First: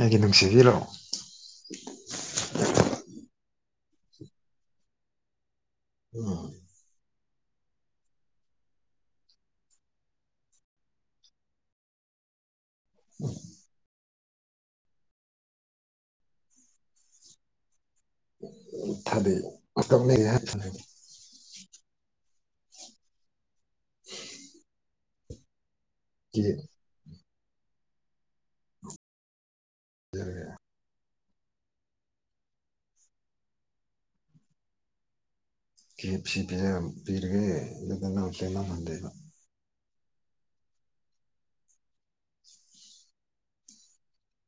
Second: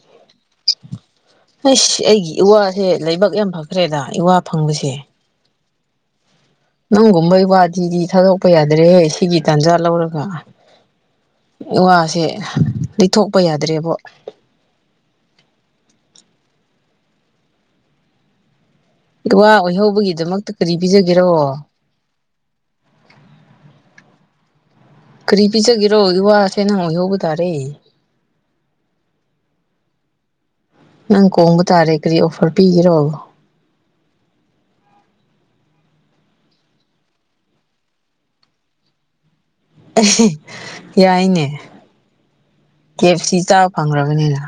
ꯑꯩꯒꯤ ꯅꯨꯡꯁꯤꯕꯤꯔꯣ ꯑꯩꯁ ꯑꯩꯒꯤ ꯏꯋꯥꯁꯦ ꯂꯥꯏꯕꯛ ꯌꯥꯝ ꯐꯈ꯭ꯔꯦꯗ ꯏꯋꯥ ꯐꯪꯕꯁꯦ ꯎꯝ ꯅꯪꯒꯨꯝꯕ ꯏꯋꯥꯗꯤꯗꯤ ꯊꯥꯗꯣꯛꯄ ꯌꯥꯗ꯭ꯔꯦꯍ‌ꯦ ꯁꯤꯒꯤ ꯇꯟꯖꯥ ꯂꯧꯔꯒ ꯏꯋꯥꯁꯦ ꯂꯤꯊꯣꯛꯄ ꯌꯥꯗ꯭ꯔꯦꯕꯣ ꯎꯝ ꯑꯣꯏꯍꯧꯕꯒꯤꯗꯃꯛꯇ ꯀꯔꯤ ꯄꯤꯖꯒꯦꯔꯣ ꯀꯔꯤ ꯄꯤꯖꯒꯔꯣ ꯀꯦꯛ ꯏꯋꯥꯁꯦ ꯅꯪ ꯑꯣꯏꯍꯧꯕ ꯇꯥꯔꯦ [unintelligible] ꯅꯪ ꯀꯣꯡꯕ ꯇꯥꯔꯦ ꯀꯔꯤ ꯑꯣꯐꯔ ꯄꯤꯒꯦꯔꯣ [unintelligible] ꯌꯥꯏꯅꯦ ꯀꯦꯞꯁꯤ ꯆꯥꯕ ꯐꯪꯈ꯭ꯔꯕꯅꯤꯅ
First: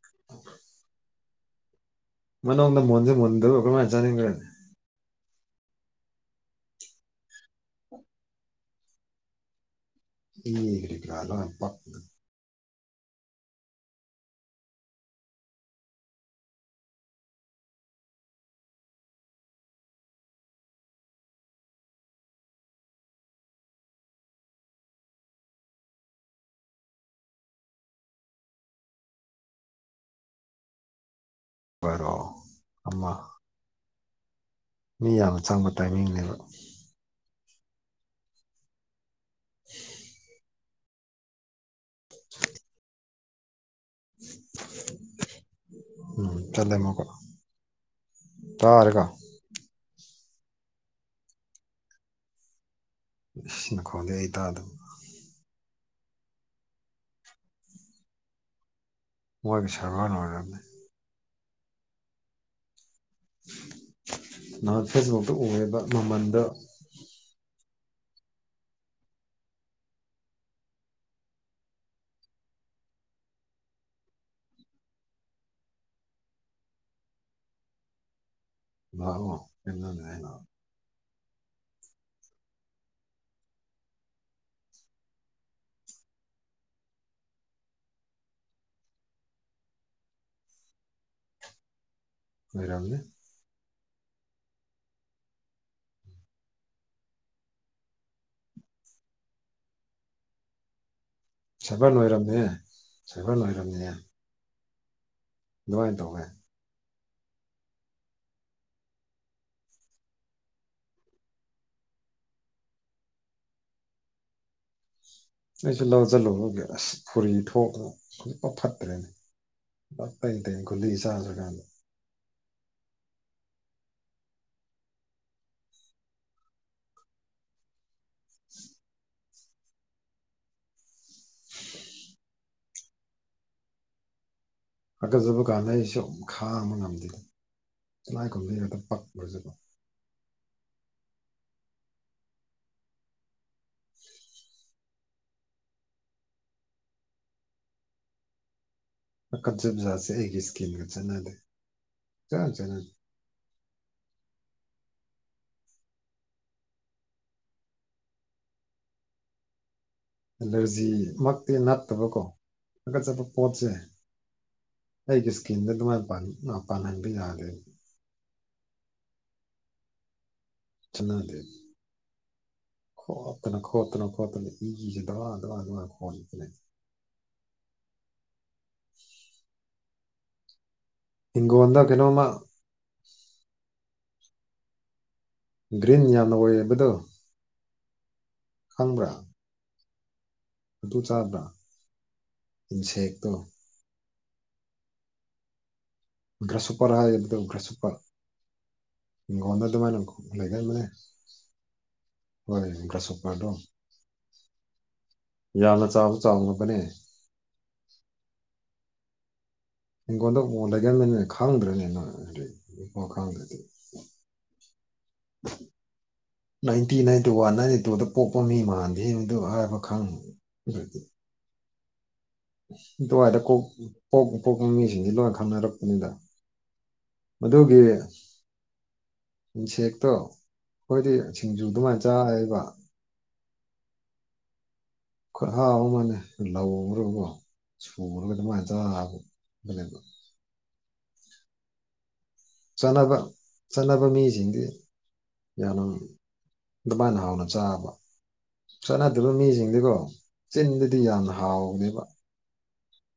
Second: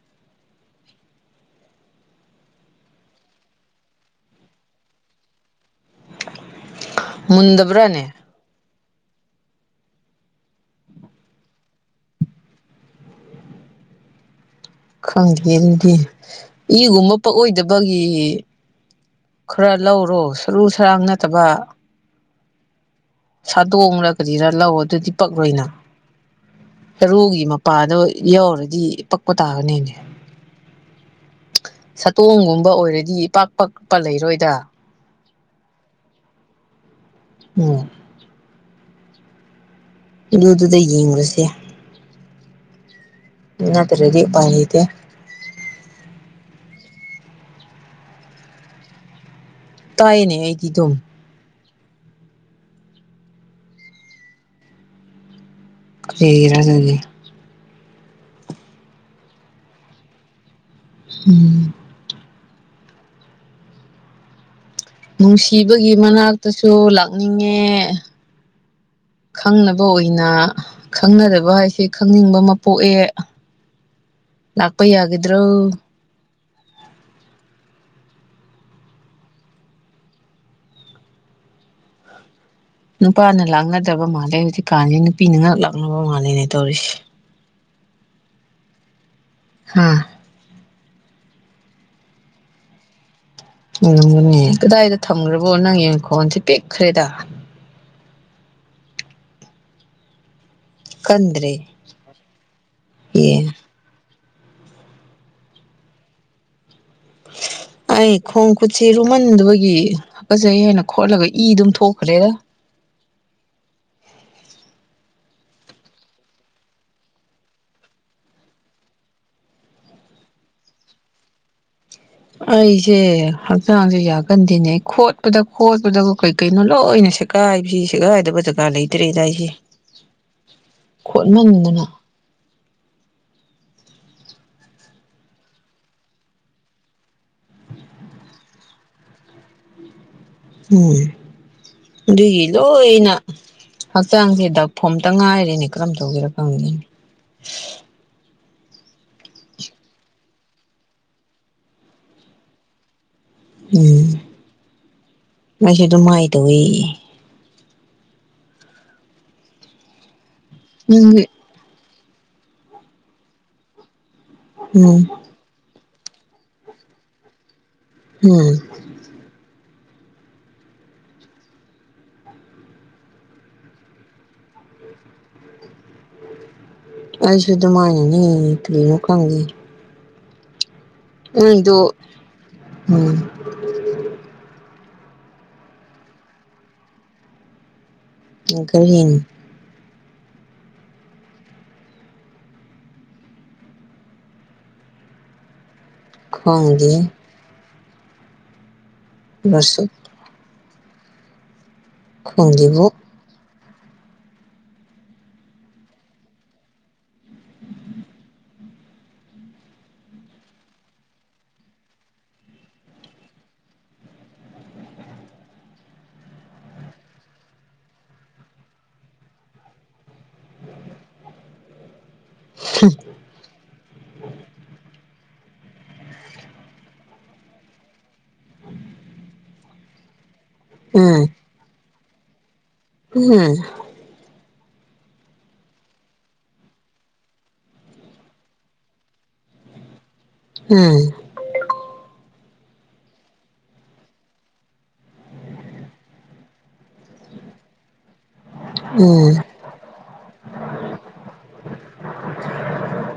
[unintelligible] ꯃꯅꯨꯡꯗꯅ ꯃꯨꯟꯁꯨ ꯃꯨꯟꯗꯕ ꯀꯃꯥꯏꯅ ꯆꯥꯅꯤꯡꯕꯔꯥ ꯃꯨꯟꯗꯕ꯭ꯔꯥꯅꯦ [unintelligible] ꯈꯪꯗꯦ ꯑꯗꯨꯗꯤ ꯏꯒꯨꯝꯕ ꯄꯛꯑꯣꯏꯗꯕꯒꯤ ꯈꯔ ꯂꯧꯔꯣ ꯁꯔꯨ ꯁꯔꯥꯡ ꯅꯠꯇꯕ ꯁꯥꯗꯣꯡꯔ ꯀꯔꯤꯔꯥ ꯂꯧ ꯑꯗꯨꯗꯤ ꯄꯛꯂꯣꯏ ꯅꯪ ꯁꯔꯨꯒꯤ ꯃꯄꯥꯗꯣ ꯌꯥꯎꯔꯗꯤ ꯄꯛꯄ ꯇꯥꯕꯅꯤꯅꯦ ꯕꯥꯔꯣ ꯁꯥꯇꯣꯡꯒꯨꯝꯕ ꯑꯃ ꯑꯣꯏꯔꯗꯤ ꯄꯥꯛ ꯄꯛꯄ ꯂꯩꯔꯣꯏꯗ ꯃꯤ ꯌꯥꯝꯅ ꯆꯪꯕ ꯇꯥꯏꯃꯤꯡꯅꯦꯕ ꯑꯝ ꯍꯝ ꯑꯗꯨꯗꯨꯗ ꯌꯦꯡꯉꯨꯔꯁꯦ ꯅꯠꯇꯔꯗꯤ ꯎꯄꯥꯏ ꯂꯩꯇ‌ꯦ ꯎꯝ ꯆꯠꯂꯦ ꯑꯃꯨꯛꯀ ꯇꯥꯔꯒ ꯇꯥꯏꯅꯦ ꯑꯩꯗꯤ ꯑꯗꯨꯝ ꯁꯤ ꯃꯈ‌ꯣꯜꯗꯤ ꯑꯩ ꯇꯗꯕ ꯀꯔꯤꯒꯤꯔ ꯑꯗꯨꯗꯤ ꯋꯥꯔꯤ ꯁꯥꯕ ꯂ‌ꯣꯏꯔꯝꯅꯤ ꯎꯝ ꯍꯝ ꯂꯥꯛꯑꯣ ꯐ‌ꯦ ꯅꯨꯡꯁꯤꯕꯒꯤ ꯃꯅꯥꯛꯇꯁꯨ ꯂꯥꯛꯅꯤꯡꯉꯦ ꯈꯪꯅꯕ ꯑꯣꯏꯅ ꯈꯪꯅꯗꯕ ꯍꯥꯏꯁꯦ ꯈꯪꯅꯤꯡꯕ ꯑꯃ ꯄꯣꯛꯑꯦ ꯂꯥꯛꯄ ꯌꯥꯒꯗ꯭ꯔꯣ ꯂꯥꯛ ꯑꯣ ꯀꯩ ꯅ‌ꯣꯅ‌ꯦ ꯂꯥꯛꯑꯣ ꯅꯨꯄꯥꯅ ꯂꯥꯛꯅꯗ꯭ꯔꯕ ꯃꯥꯜꯂꯦ ꯍꯧꯖꯤꯛ ꯀꯥꯟꯁꯤ ꯅꯨꯄꯤꯅ ꯉꯥꯛ ꯂꯥꯛꯅꯕ ꯃꯥꯜꯂꯦꯅꯦ ꯇꯧꯔꯤꯁꯦ ꯍꯥ ꯑꯣꯏꯔꯝꯅꯤ ꯑꯣꯏꯔꯝꯒꯅꯤ ꯀꯗꯥꯏꯗ ꯊꯝꯈ꯭ꯔꯕꯣ ꯅꯪꯒꯤ ꯃꯈꯣꯟꯁꯦ ꯄꯤꯛꯈ꯭ꯔꯦꯗ ꯀꯟꯗ꯭ꯔ‌ꯦ ꯁꯕꯔ ꯂꯣꯏꯔꯝꯃ‌ꯦ ꯁꯕꯔ ꯂꯣꯏꯔꯝꯃꯦ ꯑꯗꯨꯃꯥꯏꯅ ꯇꯧꯋꯦ ꯑꯩ ꯈꯣꯡ ꯈꯨꯠꯁꯤ ꯂꯨꯃꯟꯗꯕꯒꯤ ꯍꯥꯀꯖꯩ ꯍꯥꯏꯅ ꯈꯣꯠꯂꯒ ꯏ ꯑꯗꯨꯝ ꯊꯣꯛꯈ꯭ꯔꯦꯗ ꯑꯩꯁꯨ ꯂꯧ ꯆꯠꯂꯨꯕꯒꯤ ꯑꯁ ꯐꯨꯔꯤ ꯊꯣꯛꯇ ꯈꯨꯖꯤꯛꯄ ꯐꯠꯇ꯭ꯔꯦꯅꯦ [unintelligible] ꯑꯩꯁꯦ ꯍꯛꯆꯥꯡꯁꯦ ꯌꯥꯒꯟꯗꯦꯅꯦ ꯈꯣꯠꯄꯗ ꯈꯣꯠꯄꯗꯒ ꯀꯩ ꯀꯩꯅꯣ ꯂꯣꯏꯅ ꯁ ꯀꯥꯏ ꯐꯤ ꯁꯦꯀꯥꯏꯗꯕ ꯖꯒꯥ ꯂꯩꯇ꯭ꯔꯦꯗ ꯑꯩꯁꯦ ꯈꯣꯠꯃꯟꯗꯅ ꯍꯥꯀꯖꯕ ꯀꯥꯟꯗ ꯑꯩꯁꯨ ꯈꯥꯡꯕ ꯉꯝꯗꯦ ꯇꯤꯂꯥꯏꯈꯣꯝꯕꯤ ꯀꯨꯝꯗꯩ ꯄꯛꯂꯖꯕ ꯎꯝ ꯑꯗꯨꯒꯤ ꯂꯣꯏꯅ ꯍꯛꯆꯥꯡꯁꯦ ꯗꯛꯐꯣꯝꯇ ꯉꯥꯏꯔꯤꯅꯦ ꯀꯔꯝ ꯇꯧꯁꯤꯔ ꯈꯪꯅꯤ ꯄꯀꯠꯆ ꯕꯖꯥꯁꯦ ꯑꯩꯒꯤ ꯏꯁꯀꯤꯝꯒ ꯆꯠꯅꯗꯦ ꯆꯠꯅ ꯆꯠꯅꯗꯦ ꯎꯝ ꯃꯩꯁꯨ ꯑꯗꯨꯝꯃꯥꯏ ꯇꯧꯋꯤ ꯅꯪꯗꯤ ꯑꯦꯂꯔꯖꯤꯃꯛꯇꯤ ꯅꯠꯇꯕꯀꯣ ꯍꯥꯥꯀꯠꯆꯠꯄ ꯄꯣꯠꯁꯦ ꯎꯝ ꯑꯩꯒꯤ ꯏꯁꯀꯤꯟꯗ ꯑꯗꯨꯃꯥꯏꯅ ꯄ ꯄꯥꯟꯍꯟꯕ ꯌꯥꯗꯦ ꯎꯝ ꯆꯠꯅꯗ‌ꯦ ꯈꯣꯠꯇꯅ ꯈꯣꯠꯇꯅ ꯈꯣꯠꯇꯅ ꯏ ꯑꯗ ꯑꯗ ꯈꯣꯠꯄꯅ‌ꯦ ꯑꯩꯁꯨꯗꯨꯃꯥꯏꯅꯅꯤ ꯀꯔꯤꯅ‌ꯣ ꯈꯪꯗ‌ꯦ ꯅ‌ꯣꯏꯗꯨ ꯍꯤꯡꯒꯣꯜꯗ ꯀꯩꯅꯣꯝꯃ ꯎꯝ ꯒ꯭ꯔꯤꯟ ꯌꯥꯝꯅ ꯑꯣꯏꯌꯦꯕꯗꯣ ꯉꯥꯏꯈ‌ꯣ ꯌ‌ꯦꯡꯏ ꯑꯗꯨ ꯆꯥꯕ꯭ꯔ ꯏꯟꯁꯦꯛꯇꯣ ꯈꯣꯡꯗꯦ ꯒ꯭ꯔꯁꯨꯄꯔꯗ ꯒ꯭ꯔꯁꯨꯄꯔ ꯏꯒꯣꯗ ꯔꯁꯨꯛ ꯑꯗꯨꯃꯥꯏꯅ ꯂꯩꯒꯟꯕꯅꯦ ꯍꯣꯏ ꯈꯣꯡꯗꯦꯕꯨ ꯒ꯭ꯔꯁꯁꯣꯄ꯭ꯔꯗꯣ ꯌꯥꯅ ꯆꯥꯎꯁꯨ ꯆꯥꯎꯅꯕꯅꯦ [inaudible] ꯍꯤꯡꯒꯣꯟꯗ ꯑꯣ ꯂꯩꯒꯔꯃꯦꯟꯅ ꯈꯪꯗ꯭ꯔꯅꯤꯅ ꯍꯥꯏꯗꯤ ꯈꯪꯗ꯭ꯔꯗꯤ [inaudible] ꯅꯥꯏꯟꯇꯤ ꯅꯥꯏꯟꯇꯤ ꯋꯥꯟ ꯅꯥꯏꯟꯇꯤ ꯇꯨꯗ ꯄꯣꯛꯄ ꯃꯤ ꯃꯥꯟꯗꯦꯕꯗꯨ ꯍꯥꯏꯕ ꯈꯪ ꯑꯗꯨꯗꯤ ꯇꯨꯡ ꯍꯥꯏꯗ ꯀꯣ ꯄꯣꯛꯄ ꯄꯣꯛꯄ ꯃꯤꯁꯤꯡꯁꯤ ꯂꯣꯏꯅ ꯈꯪꯅꯔꯛꯄꯅꯤꯗ ꯑꯗꯨꯒꯤ ꯁꯦꯛꯇꯣ ꯑꯩꯈꯣꯏꯗꯤ ꯎꯝ ꯁꯤꯡꯖꯨ ꯑꯗꯨꯃꯥꯏꯅ ꯆꯥꯔꯦꯕ ꯎꯝ ꯈꯨꯠ ꯍꯥꯎꯕ ꯃꯥꯜꯅꯦ ꯂꯧꯔꯒꯀꯣ ꯁꯨꯔꯒ ꯑꯗꯨꯃꯥꯏꯅ ꯇꯥꯕꯅꯦꯕ ꯎꯝ ꯆꯠꯅꯕ ꯆꯠꯅꯕ ꯃꯤꯁꯤꯡꯗꯤ ꯌꯥꯝꯅ ꯑꯗꯨꯃꯥꯏꯅ ꯍꯥꯎꯅ ꯆꯥꯕ ꯆꯥꯟꯅꯗꯕ ꯎꯝ ꯃꯤꯁꯤꯡ ꯑꯗꯨꯀꯣ ꯆꯤꯟꯗꯗꯤ ꯌꯥꯝꯅ ꯍꯥꯎꯅꯦꯕ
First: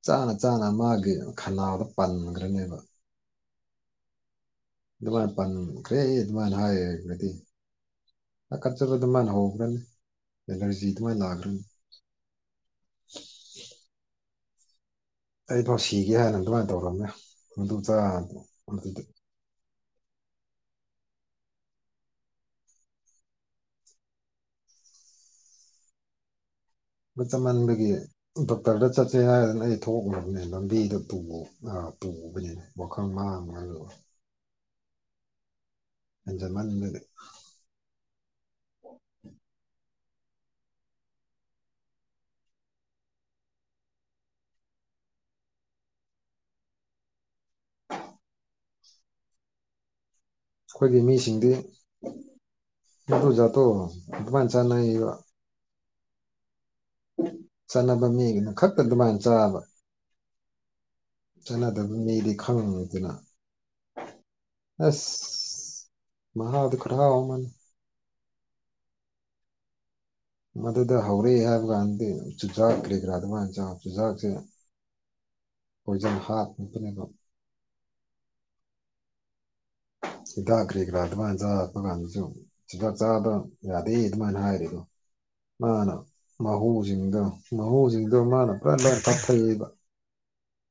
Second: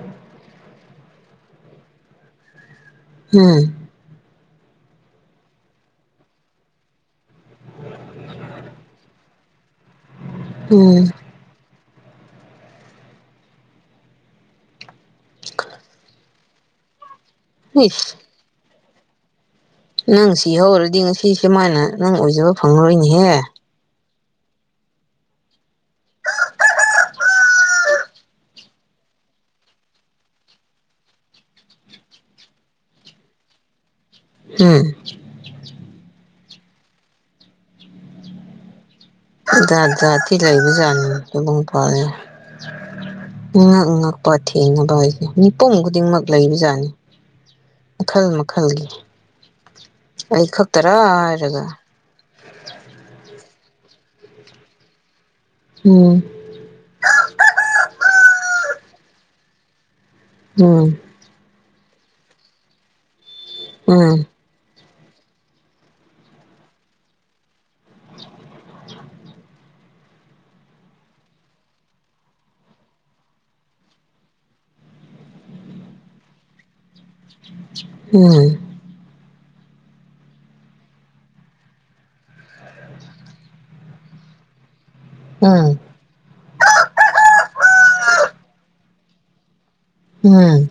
ꯆꯥꯅ ꯆꯥꯅ ꯃꯥꯒꯤ ꯈꯅꯥꯎꯗ ꯄꯟꯈ꯭ꯔꯅꯦꯕ ꯎꯝ ꯑꯗꯨꯃꯥꯏꯅ ꯄꯟꯈ꯭ꯔꯦ ꯑꯗꯨꯃꯥꯏꯅ ꯍꯥꯏꯔꯒꯗꯤ ꯑ ꯀꯠꯆꯕ ꯑꯗꯨꯃꯥꯏꯅ ꯍꯧꯈ꯭ꯔꯅꯤ ꯑꯦꯅꯔꯖꯤ ꯎꯝ ꯑꯗꯨꯃꯥꯏꯅ ꯂꯥꯛꯈ꯭ꯔꯅꯤ ꯑꯩꯐꯥꯎ ꯁꯤꯒꯦ ꯍꯥꯏꯅ ꯑꯗꯨꯃꯥꯏꯅ ꯇꯧꯔꯝꯃꯦ ꯑꯗꯨꯗꯨ ꯆꯥꯗ ꯏꯁ ꯑꯗꯨꯗꯤ ꯅꯪ ꯁꯤ ꯍꯧꯔꯗꯤ ꯉꯁꯤꯁꯦ ꯁꯨꯃꯥꯏꯅ ꯅꯪ ꯑꯣꯏꯖꯕ ꯐꯪꯂꯔꯣꯏꯅꯦꯍꯦ ꯃꯇꯝ ꯃꯥꯡꯕꯒꯤ [unintelligible] ꯗꯣꯛꯇꯔꯗ ꯆꯠꯁꯦ ꯍꯥꯏꯔꯗꯅ ꯑꯩ ꯊꯣꯛꯈ꯭ꯔꯕꯅꯦ ꯂꯝꯕꯤꯗ ꯄꯨꯕꯅꯤꯅ ꯋꯥꯈꯜ ꯃꯥꯡꯃ ꯎꯝ ꯑꯖꯃꯟꯕꯗ ꯗ ꯇꯤꯂꯥꯏꯕꯨ ꯆꯥꯁꯨꯕꯦ ꯛ ꯉꯛꯄ ꯊꯦꯡꯅꯕ ꯍꯥꯏꯁꯦ ꯃꯤꯄꯨꯝ ꯈꯨꯗꯤꯡꯃꯛ ꯂꯩꯕꯖꯥꯠꯅꯤ ꯃꯈꯜ ꯃꯈꯜꯒꯤ ꯑꯩ ꯈꯛꯇꯔꯥ ꯍꯥꯏꯔꯒ ꯇꯣ ꯆꯠꯇꯣ ꯑꯗꯨꯃꯥꯟ ꯆꯅ ꯎꯝ ꯆꯠꯅꯕ ꯃꯤꯒꯤꯅ ꯈꯛꯇ ꯑꯗꯨꯃꯥꯏꯅ ꯆꯥꯕ ꯎꯝ ꯆꯠꯅꯗꯕ ꯃꯤꯗꯤ ꯈꯪꯕꯗꯨꯅ ꯎꯝ ꯑꯁ ꯃꯍꯍ ꯑꯗꯨ ꯀꯔ ꯑꯋꯥꯃꯅ [inaudible] ꯃꯗꯨꯗ ꯍꯧꯔꯦ ꯍꯥꯏꯕ ꯀꯥꯟꯗꯗꯤ ꯆꯨꯖꯥꯛ ꯀꯔꯤ ꯀꯔꯥ ꯑꯗꯨꯃꯥꯏꯅ ꯆꯨꯖꯥꯛꯁꯦ ꯀꯣꯏꯖꯟ ꯍꯥꯠ ꯅꯠꯇꯅꯕ ꯎꯝ ꯍꯤꯗꯥꯛ ꯀꯔꯤ ꯀꯔꯥ ꯑꯗꯨꯃꯥꯏꯅ ꯆꯥꯔꯛꯄ ꯀꯥꯟꯗꯁꯨ ꯆꯤꯟꯖꯥꯛ ꯆꯥꯕ ꯌꯥꯗꯦ ꯑꯗꯨꯃꯥꯏꯅ ꯍꯥꯏꯔꯤꯗꯣ ꯎꯝ ꯃꯥꯅ ꯃꯍꯨꯁꯤꯡꯗꯣ ꯃꯍꯨꯁꯤꯡꯗꯣ ꯃꯥꯅ ꯄꯨꯔ ꯂꯣꯏ ꯇꯞꯊꯕ ꯎꯝ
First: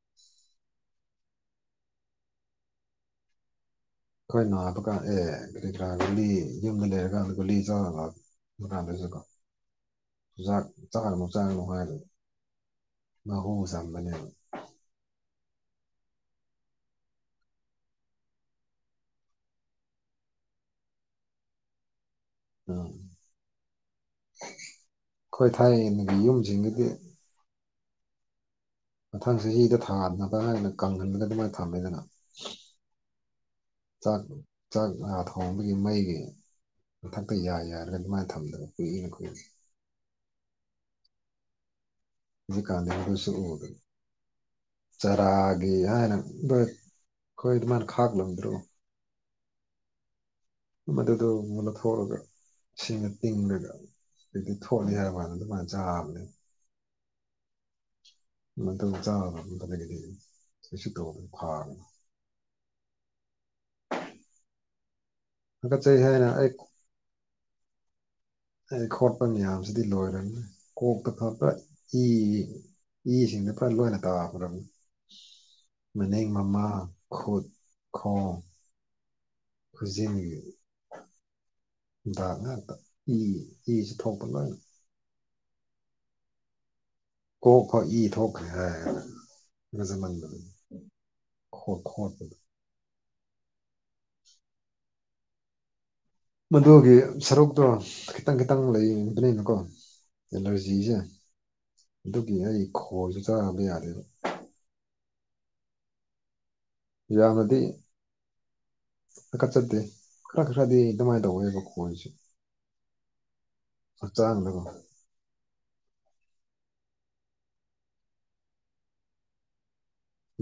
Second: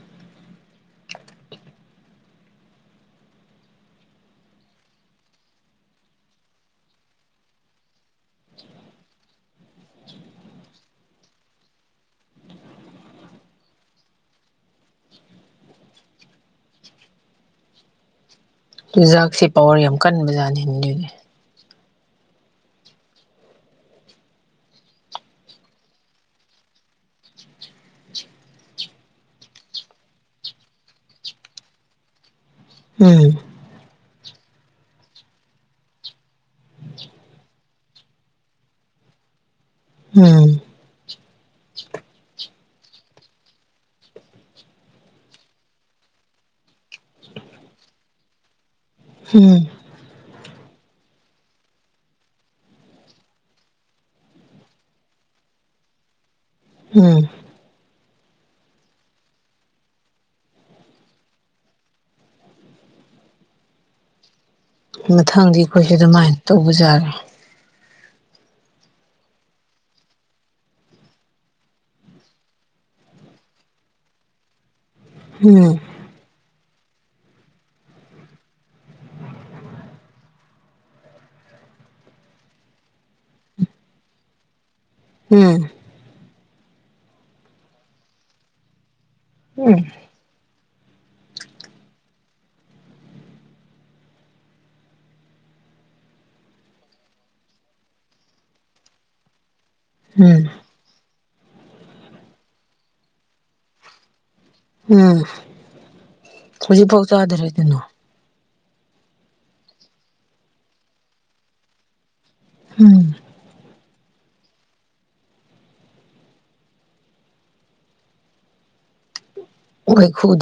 ꯑꯩꯈꯣꯏ ꯅꯥꯕ ꯀꯥꯟ ꯑꯦ ꯀꯔꯤ ꯀꯔꯥ ꯒꯨꯂꯤ ꯌꯨꯝꯗ ꯂꯩꯔꯀꯥꯟꯗ ꯒꯨꯂꯤ ꯆꯥꯔꯒ [unintelligible] ꯃꯍꯨ ꯆꯝꯕꯅꯦ ꯆꯨꯖꯥꯛꯁꯦ ꯄꯋꯥꯔ ꯌꯥꯝ ꯀꯟꯕꯖꯥꯠꯅꯤ ꯍꯗꯨꯣꯏꯅꯦ ꯎꯝ ꯑꯩꯈꯣꯏ ꯊꯥꯏꯅꯒꯤ ꯌꯨꯖꯤꯡꯗꯨꯗꯤ ꯃꯊꯪꯁꯤ ꯍꯗ ꯊꯥꯅꯕ ꯍꯥꯏꯅ ꯀꯪꯍꯜꯂꯒ ꯑꯗꯨꯃꯥꯏꯅ ꯊꯝꯃꯦꯗꯅ ꯎꯝ ꯆꯥꯛ ꯆꯥꯛ ꯊꯣꯡꯕꯒꯤ ꯃꯩꯒꯤ ꯃꯊꯛꯇ ꯌꯥ ꯌꯥꯔꯒ ꯑꯗꯨꯃꯥꯏꯅ ꯊꯝꯗꯒ ꯀꯨꯏꯅ ꯀꯨꯏ ꯎꯝ ꯑꯗꯨꯛ ꯀꯥꯟꯁꯨ ꯑꯣꯏꯒꯅꯤ ꯆꯔꯥꯒꯤ ꯍꯥꯏꯅ ꯑꯩꯈꯣꯏ ꯑꯗꯨꯃꯥꯏꯅ ꯈꯥꯛꯂꯝꯗ꯭ꯔꯣ ꯍ ꯃꯗꯨꯗ ꯂꯧꯊꯣꯛꯑꯒ ꯁꯤꯡꯅ ꯇꯤꯡꯉꯒ ꯑꯛꯇꯤ ꯊꯣꯠꯂ ꯍꯥꯏ ꯀꯥꯟꯗ ꯑꯗꯨꯃꯥꯏꯅ ꯆꯥꯕꯅꯦ ꯎꯝ ꯑꯗꯨꯃꯇ ꯆꯥꯕ ꯑꯃꯝ ꯀꯩ ꯀꯩ ꯀꯩꯁꯨ ꯇꯧꯕꯔ ꯐꯥꯕ ꯃꯊꯪꯗꯤ ꯑꯩꯈꯣꯏꯁꯨ ꯍꯥꯀꯠꯆꯩ ꯍꯥꯏꯅ ꯑꯗꯨꯃꯥꯏꯅ ꯑꯩ ꯇꯧꯕꯖꯥꯔꯦ ꯑꯩ ꯈꯣꯠꯄ ꯃꯌꯥꯝꯁꯤꯗꯤ ꯂꯣꯏꯔꯅꯤꯅꯤ ꯀꯣꯛꯇ ꯐꯄ ꯏ ꯏꯁꯤꯡꯗ ꯄꯨꯔ ꯂꯣꯏꯅ ꯇꯥ ꯐ꯭ꯔꯅꯤ ꯎꯝ ꯃꯅꯦꯛ ꯃꯃꯥ ꯈꯨꯠ ꯈꯣꯡ ꯈꯨꯖꯤꯅꯤꯡ ꯍꯗꯥꯛ ꯉꯥꯛꯇ ꯏ ꯏꯁꯤ ꯊꯣꯛꯄ ꯂꯣꯏꯅ ꯎꯝ ꯀꯣꯛꯈ ꯏ ꯊꯣꯛꯈ꯭ꯔꯦ ꯍꯥꯏ ꯎꯝ ꯈꯖꯃꯟꯕꯗꯨꯅꯤ ꯍꯣ ꯊ ꯍ ꯃꯗꯨꯒꯤ ꯁꯔꯨꯛꯇꯣ ꯈꯤꯇꯪ ꯈꯤꯇꯪ ꯂꯩꯕꯅꯤꯅꯀꯣꯔꯤꯁ ꯎꯝ ꯖꯤꯁꯦ ꯑꯗꯨꯒꯤ ꯑꯩ ꯈꯜꯁꯨ ꯆꯥꯛꯑꯕ ꯌꯥꯗꯦꯕ ꯎꯝ ꯍꯧꯖꯤꯛꯐꯥꯎ ꯆꯥꯗꯔꯦ ꯌꯥꯖꯥꯃꯗꯤ ꯀꯩꯅꯣ ꯀꯀꯠ ꯆꯠꯇꯦ ꯈꯔ ꯈꯔꯗꯤ ꯑꯗꯨꯃꯥꯏꯅ ꯇꯧꯋꯦꯕ ꯈꯣꯁꯦ ꯎꯝ ꯈꯠꯇꯝ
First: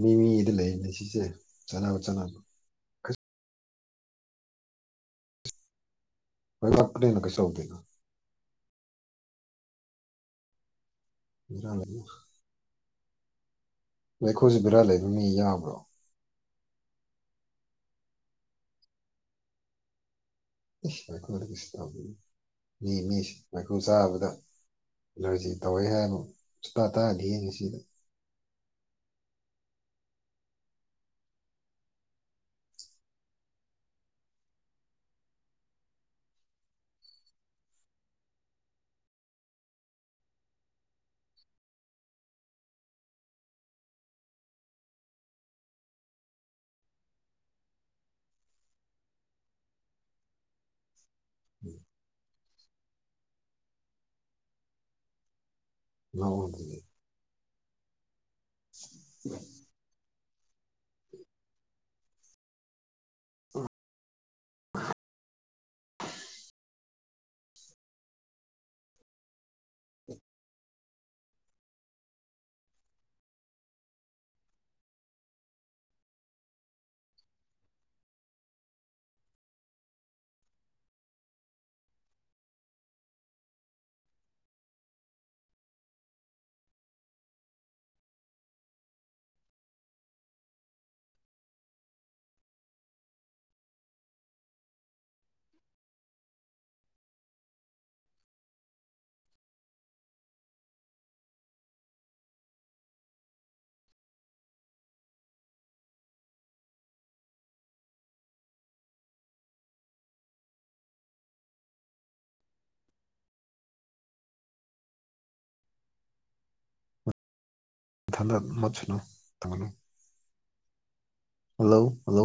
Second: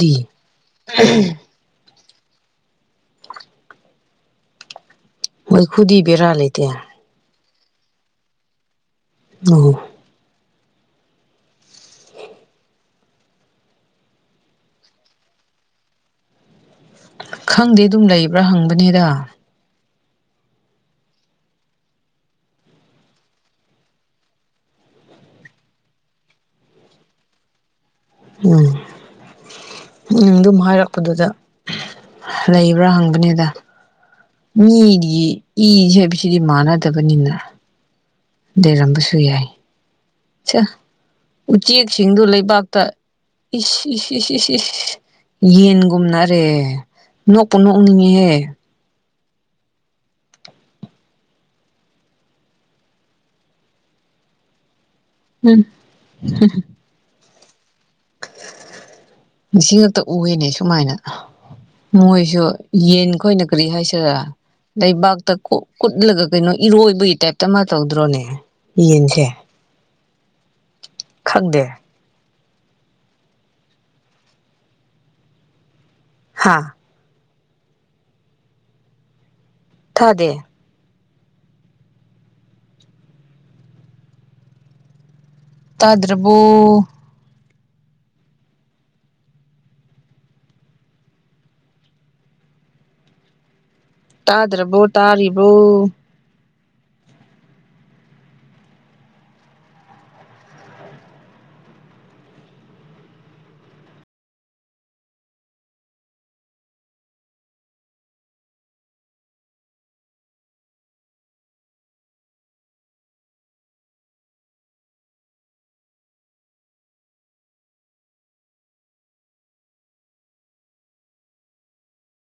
ꯃꯤ ꯃꯤꯗ ꯂꯩꯔꯤꯅꯦ ꯁꯤꯁꯦ ꯆꯅꯕ ꯆꯠꯅꯕ ꯃꯣꯏꯈꯨꯗꯤꯕꯔꯥ ꯂꯩꯇꯦ ꯂꯩꯕꯥꯛꯇꯅ ꯍꯦꯟꯅꯥ ꯀꯩꯁꯨ ꯇꯧꯗꯦꯀꫭ ꯑ UNINTELLIGIBLE ꯑꯩꯈꯣꯏꯁꯨ ꯕꯔꯥ ꯂꯩꯕ ꯃꯤ ꯌꯥꯕ꯭ꯔꯣ ꯈꯪꯗꯦ ꯑꯗꯨꯝ ꯂꯩꯕ꯭ꯔꯥ ꯍꯪꯕꯅꯦꯗ ꯏꯁꯁ ꯃꯥꯏꯀꯨꯗ ꯀꯩꯁꯨ ꯇꯧꯃꯤ ꯃꯤ ꯃꯤ ꯃꯥꯏꯀꯨ ꯆꯥꯕꯗ ꯑꯦꯂꯔꯖꯤ ꯇꯧꯔꯦ ꯍꯥꯏꯕ ꯁꯨꯇꯥꯇꯥꯥꯔꯗꯤ ꯉꯁꯤꯗꫭ ꯎꯝ ꯅꯪ ꯑꯗꯨꯝ ꯍꯥꯏꯔꯛꯄꯗꯨꯗ ꯂꯩꯕ꯭ꯔꯥ ꯍꯪꯕꯅꯤꯗ ꯃꯤꯒꯤ ꯏ ꯍꯥꯏꯕꯁꯤꯗꯤ ꯃꯥꯟꯅꯗꯕꯅꯤꯅ ꯂꯩꯔꯝꯕꯁꯨ ꯌꯥꯏ ꯎꯆꯦꯛꯁꯤꯡꯗꯨ ꯂꯩꯕꯥꯛꯇ ꯏ ꯏ ꯏ ꯏ ꯏ ꯌꯦꯟꯒꯨꯝꯅꯔꯦ ꯅꯣꯛꯄꯨ ꯅꯣꯛꯅꯤꯡꯉꯦꯍꯦ ꯎꯝ ꯎꯝ ꯍ ꯎꯝ ꯉꯁꯤ ꯉꯛꯇ ꯎꯌꯦꯅꯦ ꯁꯨꯃꯥꯏꯅ ꯃꯣꯏꯁꯨ ꯌꯦꯟ ꯑꯩꯈꯣꯏꯅ ꯀꯔꯤ ꯍꯥꯏꯁꯤꯔꯥ ꯂꯩꯕꯥꯛꯇ ꯀꯨꯠꯂꯒ ꯀꯩꯅꯣ ꯏꯔꯣꯏꯕꯒꯤ ꯇꯥꯏꯞ ꯑꯃ ꯇꯧꯗ꯭ꯔꯣꯅꯦ ꯌꯦꯟꯁꯦ ꯈꯪꯗꯦ ꯍꯥꯥ ꯊꯗꯦ ꯇꯥꯗ꯭ꯔꯕꯔꫭ ꯇꯥꯗ꯭ꯔꯕꯣ ꯇꯥꯔꯤꯕꯣ ꯊꯟ ꯃꯁꯨꯅ ꯊꯝꯒꯅꯨ ꯍꯜꯂꯣ ꯍꯜꯂꯣ